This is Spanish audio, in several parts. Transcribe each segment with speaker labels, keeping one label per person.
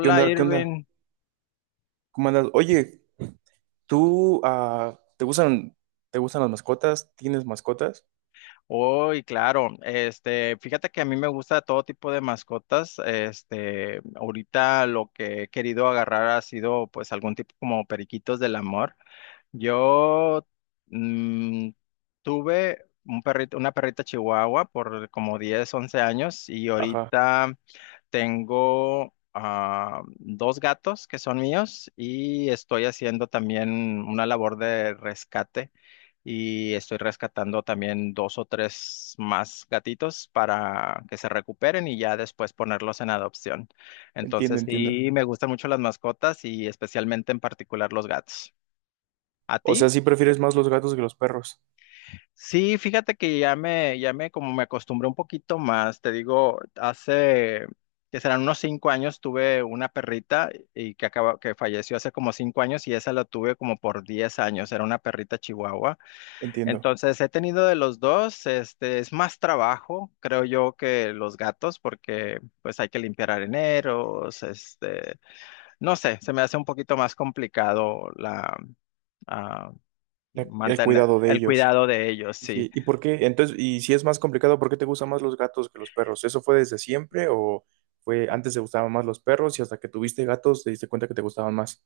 Speaker 1: ¿Qué onda? ¿Qué onda?
Speaker 2: Irving.
Speaker 1: ¿Cómo andas? Oye, ¿tú te gustan las mascotas? ¿Tienes mascotas?
Speaker 2: Hoy, claro, este, fíjate que a mí me gusta todo tipo de mascotas. Este, ahorita lo que he querido agarrar ha sido pues algún tipo como periquitos del amor. Yo mm, tuve un perrito, una perrita chihuahua por como 10, 11 años y
Speaker 1: Ajá,
Speaker 2: ahorita tengo dos gatos que son míos y estoy haciendo también una labor de rescate y estoy rescatando también dos o tres más gatitos para que se recuperen y ya después ponerlos en adopción.
Speaker 1: entiendo,
Speaker 2: Entonces,
Speaker 1: entiendo.
Speaker 2: sí, me gustan mucho las mascotas y especialmente en particular los gatos. ¿A
Speaker 1: O sea,
Speaker 2: ti?
Speaker 1: ¿sí prefieres más los gatos que los perros?
Speaker 2: Sí, fíjate que ya me, como me acostumbré un poquito más, te digo, hace, que serán unos 5 años, tuve una perrita y que acaba, que falleció hace como 5 años y esa la tuve como por 10 años, era una perrita chihuahua.
Speaker 1: Entiendo.
Speaker 2: Entonces, he tenido de los dos, este, es más trabajo, creo yo, que los gatos, porque pues hay que limpiar areneros, este, no sé, se me hace un poquito más complicado la, ah,
Speaker 1: La- el
Speaker 2: mantener
Speaker 1: cuidado de
Speaker 2: el
Speaker 1: ellos.
Speaker 2: cuidado de ellos,
Speaker 1: Sí,
Speaker 2: sí.
Speaker 1: sí. ¿Y por qué? Entonces, y si es más complicado, ¿por qué te gustan más los gatos que los perros? ¿Eso fue desde siempre o fue antes te gustaban más los perros y hasta que tuviste gatos te diste cuenta que te gustaban más?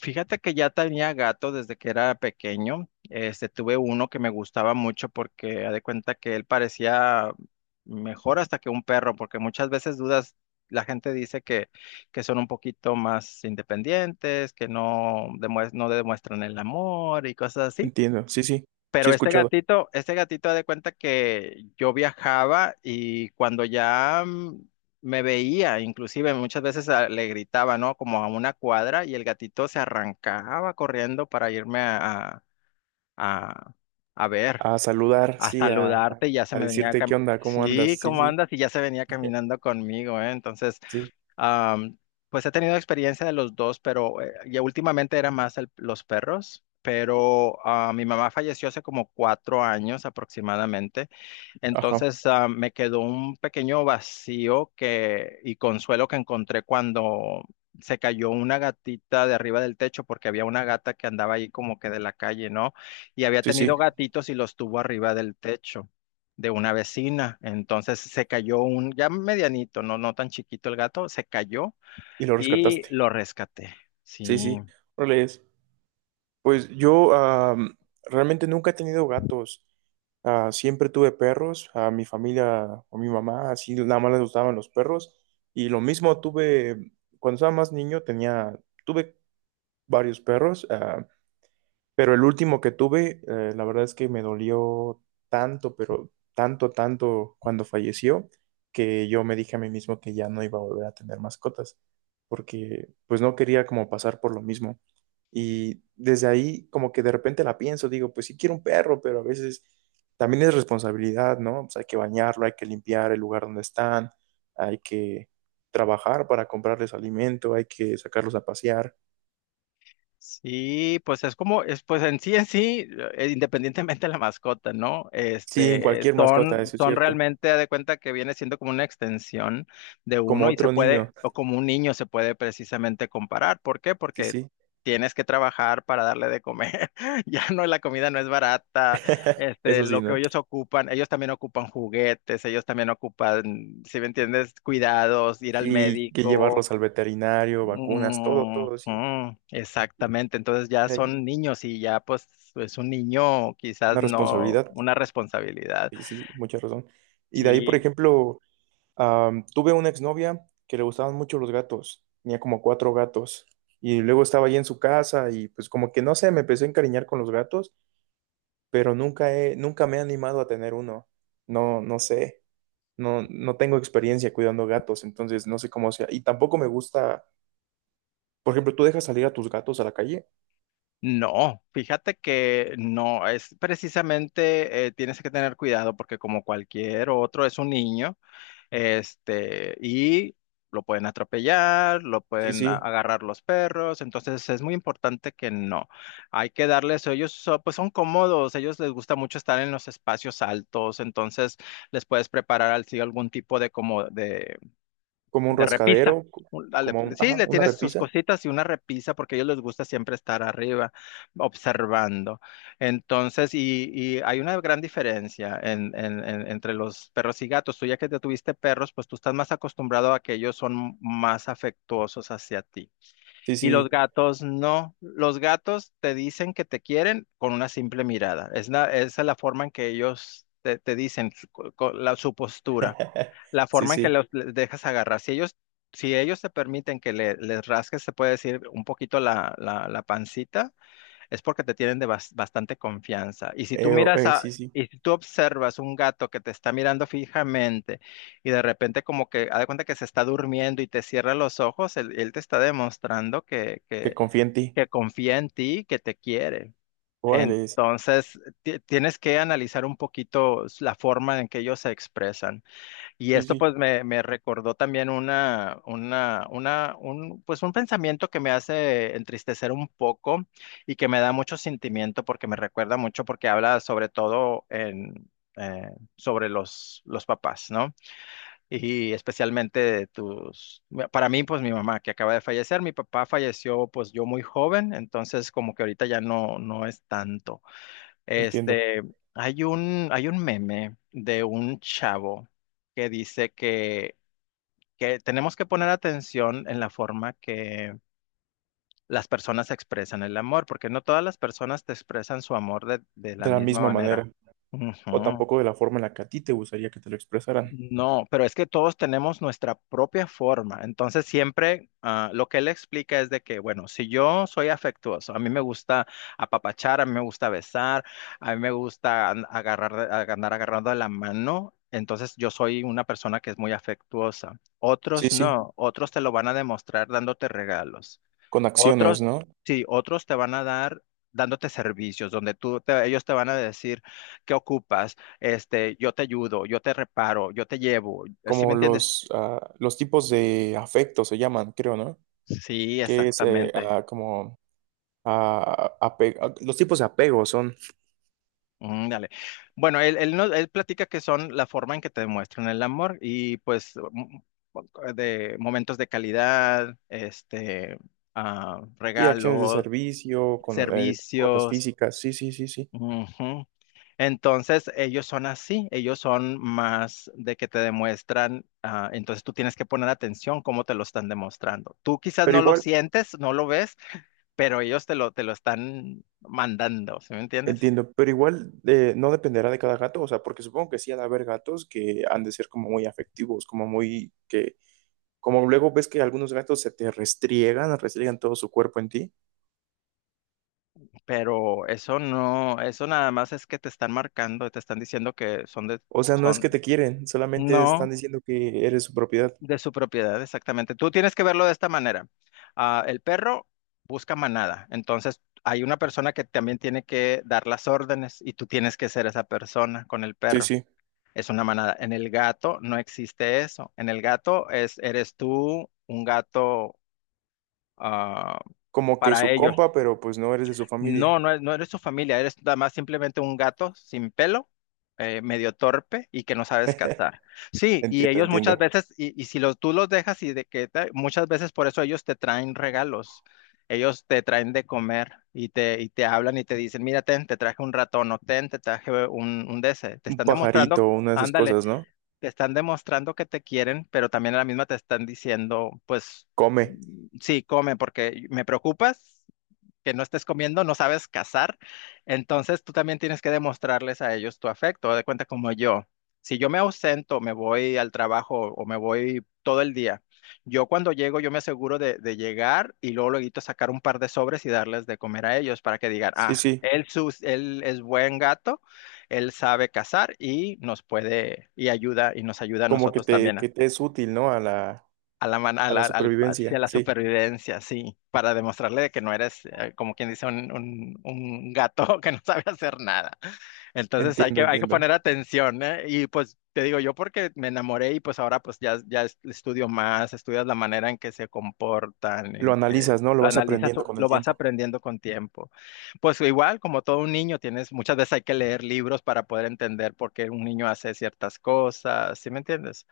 Speaker 2: Fíjate que ya tenía gato desde que era pequeño. Este, tuve uno que me gustaba mucho porque haz de cuenta que él parecía mejor hasta que un perro, porque muchas veces dudas, la gente dice que, son un poquito más independientes, que no, no demuestran el amor y cosas así.
Speaker 1: Entiendo. Sí, sí. Sí he
Speaker 2: Pero
Speaker 1: escuchado.
Speaker 2: este gatito de cuenta que yo viajaba y cuando ya me veía, inclusive muchas veces le gritaba, ¿no? Como a una cuadra y el gatito se arrancaba corriendo para irme a, a, ver,
Speaker 1: A saludar,
Speaker 2: a
Speaker 1: sí,
Speaker 2: saludarte y ya se
Speaker 1: a
Speaker 2: me venía,
Speaker 1: decirte qué onda, cómo
Speaker 2: sí,
Speaker 1: andas. Sí,
Speaker 2: ¿cómo
Speaker 1: sí.
Speaker 2: andas? Y ya se venía caminando conmigo, ¿eh? Entonces
Speaker 1: Sí.
Speaker 2: Am, pues he tenido experiencia de los dos, pero ya últimamente era más los perros, pero mi mamá falleció hace como 4 años aproximadamente.
Speaker 1: Ajá.
Speaker 2: Entonces, me quedó un pequeño vacío que, y consuelo que encontré cuando se cayó una gatita de arriba del techo, porque había una gata que andaba ahí como que de la calle, ¿no? Y había
Speaker 1: Sí, sí,
Speaker 2: tenido gatitos y los tuvo arriba del techo de una vecina. Entonces se cayó un, ya medianito, no, no tan chiquito el gato, se cayó
Speaker 1: y lo
Speaker 2: y
Speaker 1: rescataste.
Speaker 2: lo rescaté. Sí.
Speaker 1: Sí, sí. Órale, es. Pues yo realmente nunca he tenido gatos. Ah, siempre tuve perros. A mi familia, o mi mamá, así nada más les gustaban los perros. Y lo mismo tuve, cuando estaba más niño, tenía, tuve varios perros. Pero el último que tuve, la verdad es que me dolió tanto, pero tanto, tanto cuando falleció, que yo me dije a mí mismo que ya no iba a volver a tener mascotas, porque pues no quería como pasar por lo mismo. Y desde ahí como que de repente la pienso, digo, pues sí quiero un perro, pero a veces también es responsabilidad, ¿no? Pues hay que bañarlo, hay que limpiar el lugar donde están, hay que trabajar para comprarles alimento, hay que sacarlos a pasear.
Speaker 2: Sí, pues es como, es, pues en sí, independientemente de la mascota, ¿no?
Speaker 1: Sí, en
Speaker 2: Este,
Speaker 1: cualquier mascota,
Speaker 2: son,
Speaker 1: eso es
Speaker 2: son
Speaker 1: cierto.
Speaker 2: realmente, haz de cuenta que viene siendo como una extensión de
Speaker 1: Como
Speaker 2: uno y se
Speaker 1: otro niño,
Speaker 2: puede, o como un niño se puede precisamente comparar. ¿Por qué?
Speaker 1: sí,
Speaker 2: Porque
Speaker 1: sí.
Speaker 2: tienes que trabajar para darle de comer. Ya no, la comida no es barata. Este,
Speaker 1: Eso sí,
Speaker 2: lo que
Speaker 1: ¿no?
Speaker 2: ellos ocupan, ellos también ocupan juguetes, ellos también ocupan, si me entiendes, cuidados, ir al
Speaker 1: Sí, que
Speaker 2: médico.
Speaker 1: llevarlos al veterinario, vacunas, todo, todo, sí.
Speaker 2: Ujú, exactamente, entonces ya
Speaker 1: De ahí
Speaker 2: son niños y ya pues es un niño
Speaker 1: una
Speaker 2: quizás no
Speaker 1: responsabilidad,
Speaker 2: una responsabilidad.
Speaker 1: sí, sí, mucha razón. Y de ahí, por
Speaker 2: Sí,
Speaker 1: ejemplo, tuve una exnovia que le gustaban mucho los gatos, tenía como cuatro gatos, y luego estaba ahí en su casa y pues como que no sé, me empecé a encariñar con los gatos, pero nunca he, nunca me he animado a tener uno, no, no sé. No, no tengo experiencia cuidando gatos, entonces no sé cómo sea. Y tampoco me gusta. Por ejemplo, ¿tú dejas salir a tus gatos a la calle?
Speaker 2: no, fíjate que no, es precisamente tienes que tener cuidado porque como cualquier otro es un niño. Este, y lo pueden atropellar, lo
Speaker 1: Sí,
Speaker 2: pueden
Speaker 1: sí,
Speaker 2: agarrar los perros, entonces es muy importante que no. Hay que darles, ellos pues son cómodos, ellos les gusta mucho estar en los espacios altos, entonces les puedes preparar así algún tipo de como
Speaker 1: como un
Speaker 2: de repisa.
Speaker 1: rascadero, co-
Speaker 2: Dale,
Speaker 1: como un,
Speaker 2: sí,
Speaker 1: ajá,
Speaker 2: le
Speaker 1: una
Speaker 2: tienes sus
Speaker 1: repisa.
Speaker 2: cositas y una repisa porque a ellos les gusta siempre estar arriba observando. Entonces, y hay una gran diferencia entre los perros y gatos. Tú ya que te tuviste perros, pues tú estás más acostumbrado a que ellos son más afectuosos hacia ti.
Speaker 1: Sí,
Speaker 2: Y
Speaker 1: sí,
Speaker 2: los gatos no. Los gatos te dicen que te quieren con una simple mirada. Es esa es la forma en que ellos te dicen su postura, la
Speaker 1: sí,
Speaker 2: forma en que
Speaker 1: sí,
Speaker 2: los les dejas agarrar. Si ellos te permiten que les rasques, se puede decir un poquito la pancita, es porque te tienen de bastante confianza. Y si tú miras a,
Speaker 1: sí, sí,
Speaker 2: y si tú observas un gato que te está mirando fijamente y de repente como que, haz de cuenta que se está durmiendo y te cierra los ojos, él te está demostrando que,
Speaker 1: que
Speaker 2: que,
Speaker 1: confía en ti.
Speaker 2: que confía en ti, que te quiere.
Speaker 1: Órale,
Speaker 2: Entonces, tienes que analizar un poquito la forma en que ellos se expresan. Y
Speaker 1: sí,
Speaker 2: esto
Speaker 1: sí,
Speaker 2: pues me recordó también un, pues un pensamiento que me hace entristecer un poco y que me da mucho sentimiento porque me recuerda mucho porque habla sobre todo eh, sobre los papás, ¿no? Y especialmente para mí pues mi mamá que acaba de fallecer, mi papá falleció pues yo muy joven, entonces como que ahorita ya no, no es tanto.
Speaker 1: entiendo.
Speaker 2: Este, hay un, meme de un chavo que dice que tenemos que poner atención en la forma que las personas expresan el amor, porque no todas las personas te expresan su amor de la
Speaker 1: De la
Speaker 2: misma
Speaker 1: misma
Speaker 2: manera.
Speaker 1: manera, o
Speaker 2: Ujú.
Speaker 1: tampoco de la forma en la que a ti te gustaría que te lo expresaran.
Speaker 2: No, pero es que todos tenemos nuestra propia forma. Entonces siempre lo que él explica es de que, bueno, si yo soy afectuoso, a mí me gusta apapachar, a mí me gusta besar, a mí me gusta agarrar, andar agarrando de la mano, entonces yo soy una persona que es muy afectuosa.
Speaker 1: Sí,
Speaker 2: Otros
Speaker 1: sí,
Speaker 2: no, otros te lo van a demostrar dándote regalos.
Speaker 1: con
Speaker 2: Otros,
Speaker 1: acciones, ¿no?
Speaker 2: sí, otros te van a dar dándote servicios donde tú ellos te van a decir qué ocupas, este, yo te ayudo, yo te reparo, yo te llevo. ¿Sí me
Speaker 1: Como
Speaker 2: entiendes?
Speaker 1: los, los tipos de afecto se llaman, creo, ¿no?
Speaker 2: Sí,
Speaker 1: Que es
Speaker 2: exactamente.
Speaker 1: como los tipos de apego son.
Speaker 2: Mm, dale. Bueno, él, no- él platica que son la forma en que te demuestran el amor y pues de momentos de calidad, este,
Speaker 1: Sí, acciones de
Speaker 2: regalos,
Speaker 1: servicio, con cuotas
Speaker 2: servicios.
Speaker 1: físicas, sí, sí, sí, sí.
Speaker 2: Ujú. Entonces, ellos son así, ellos son más de que te demuestran, entonces tú tienes que poner atención cómo te lo están demostrando. Tú quizás
Speaker 1: Pero
Speaker 2: no lo
Speaker 1: igual,
Speaker 2: sientes, no lo ves, pero ellos te lo están mandando, ¿sí me entiendes?
Speaker 1: entiendo, pero igual no dependerá de cada gato, o sea, porque supongo que sí han de haber gatos que han de ser como muy afectivos, como muy que, como luego ves que algunos gatos se te restriegan, restriegan todo su cuerpo en ti.
Speaker 2: Pero eso no, eso nada más es que te están marcando, te están diciendo que son de,
Speaker 1: O sea, no es que
Speaker 2: son,
Speaker 1: te quieren, solamente están
Speaker 2: no,
Speaker 1: diciendo que eres su propiedad.
Speaker 2: de su propiedad, exactamente. Tú tienes que verlo de esta manera. Ah, el perro busca manada, entonces hay una persona que también tiene que dar las órdenes y tú tienes que ser esa persona con el
Speaker 1: Sí,
Speaker 2: perro.
Speaker 1: sí,
Speaker 2: Es una manada. En el gato no existe eso. En el gato eres tú un gato ah,
Speaker 1: como que
Speaker 2: para
Speaker 1: su
Speaker 2: ellos.
Speaker 1: compa, pero pues no eres de su
Speaker 2: No,
Speaker 1: familia.
Speaker 2: no, no eres su familia, eres nada más simplemente un gato sin pelo, medio torpe y que no sabes cazar. Sí, y
Speaker 1: Entiendo,
Speaker 2: ellos muchas
Speaker 1: entiendo.
Speaker 2: veces, y si los, tú los dejas y de que muchas veces por eso ellos te traen regalos, ellos te traen de comer y te hablan y te dicen, mira, ten, te traje un ratón o ten, te traje un de ese". Te
Speaker 1: Un
Speaker 2: están demostrando,
Speaker 1: pajarito, una de esas
Speaker 2: ándale,
Speaker 1: cosas, ¿no?
Speaker 2: te están demostrando que te quieren, pero también a la misma te están diciendo, pues,
Speaker 1: Come.
Speaker 2: mm, sí, come porque me preocupas que no estés comiendo, no sabes cazar, entonces tú también tienes que demostrarles a ellos tu afecto, de cuenta como yo. Si yo me ausento, me voy al trabajo o me voy todo el día, yo cuando llego yo me aseguro de llegar y luego luego sacar un par de sobres y darles de comer a ellos para que digan,
Speaker 1: Sí, sí.
Speaker 2: él es buen gato, él sabe cazar y nos puede y ayuda y nos ayuda a
Speaker 1: Como
Speaker 2: nosotros
Speaker 1: que
Speaker 2: también
Speaker 1: te es útil, ¿no?
Speaker 2: a la, man- a
Speaker 1: A la
Speaker 2: la, al-
Speaker 1: supervivencia,
Speaker 2: hacia la
Speaker 1: sí,
Speaker 2: supervivencia, sí, para demostrarle de que no eres, como quien dice, un gato que no sabe hacer nada. Entonces hay
Speaker 1: entiendo,
Speaker 2: que, hay que
Speaker 1: entiendo.
Speaker 2: poner atención, ¿eh? Y pues te digo yo porque me enamoré y pues ahora pues estudio más, estudias la manera en que se comportan,
Speaker 1: Lo
Speaker 2: en que
Speaker 1: analizas, ¿no? Lo
Speaker 2: lo
Speaker 1: vas
Speaker 2: analizas,
Speaker 1: aprendiendo
Speaker 2: o
Speaker 1: con el
Speaker 2: lo vas
Speaker 1: tiempo.
Speaker 2: aprendiendo con tiempo. Pues igual, como todo un niño, tienes, muchas veces hay que leer libros para poder entender por qué un niño hace ciertas cosas, ¿sí me entiendes?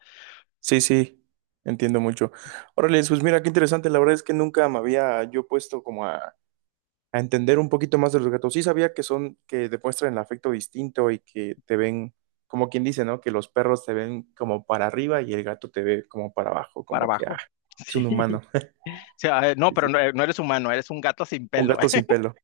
Speaker 1: Sí, sí, entiendo mucho. Órale, pues mira, qué interesante, la verdad es que nunca me había yo puesto como a entender un poquito más de los gatos. Sí sabía que son, que demuestran el afecto distinto y que te ven, como quien dice, ¿no? Que los perros te ven como para arriba y el gato te ve como para abajo,
Speaker 2: Para
Speaker 1: como que, ah,
Speaker 2: abajo.
Speaker 1: es
Speaker 2: Sí.
Speaker 1: un humano.
Speaker 2: Sea, no,
Speaker 1: Sí,
Speaker 2: pero no,
Speaker 1: sí.
Speaker 2: no eres humano, eres un gato sin
Speaker 1: Un
Speaker 2: pelo.
Speaker 1: gato sin pelo.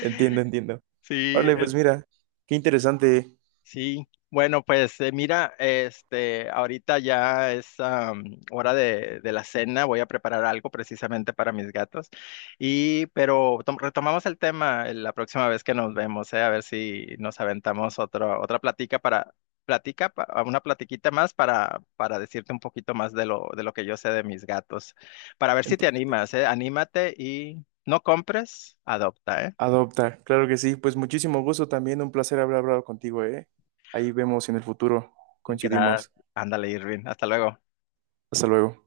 Speaker 1: Entiendo, entiendo.
Speaker 2: Sí,
Speaker 1: Órale, pues mira, qué interesante.
Speaker 2: sí. Bueno, pues mira, este, ahorita ya es hora de la cena. Voy a preparar algo precisamente para mis gatos. Pero retomamos el tema la próxima vez que nos vemos, a ver si nos aventamos otro, otra platica para una platiquita más para, decirte un poquito más de lo que yo sé de mis gatos, para ver si te
Speaker 1: Entiendo,
Speaker 2: animas,
Speaker 1: entiendo.
Speaker 2: anímate y no compres, adopta, ¿eh?
Speaker 1: Adopta, claro que sí. Pues muchísimo gusto también, un placer haber hablado contigo, ¿eh? Ahí vemos si en el futuro
Speaker 2: Gracias.
Speaker 1: coincidimos.
Speaker 2: Ándale, Irving. Hasta luego.
Speaker 1: Hasta luego.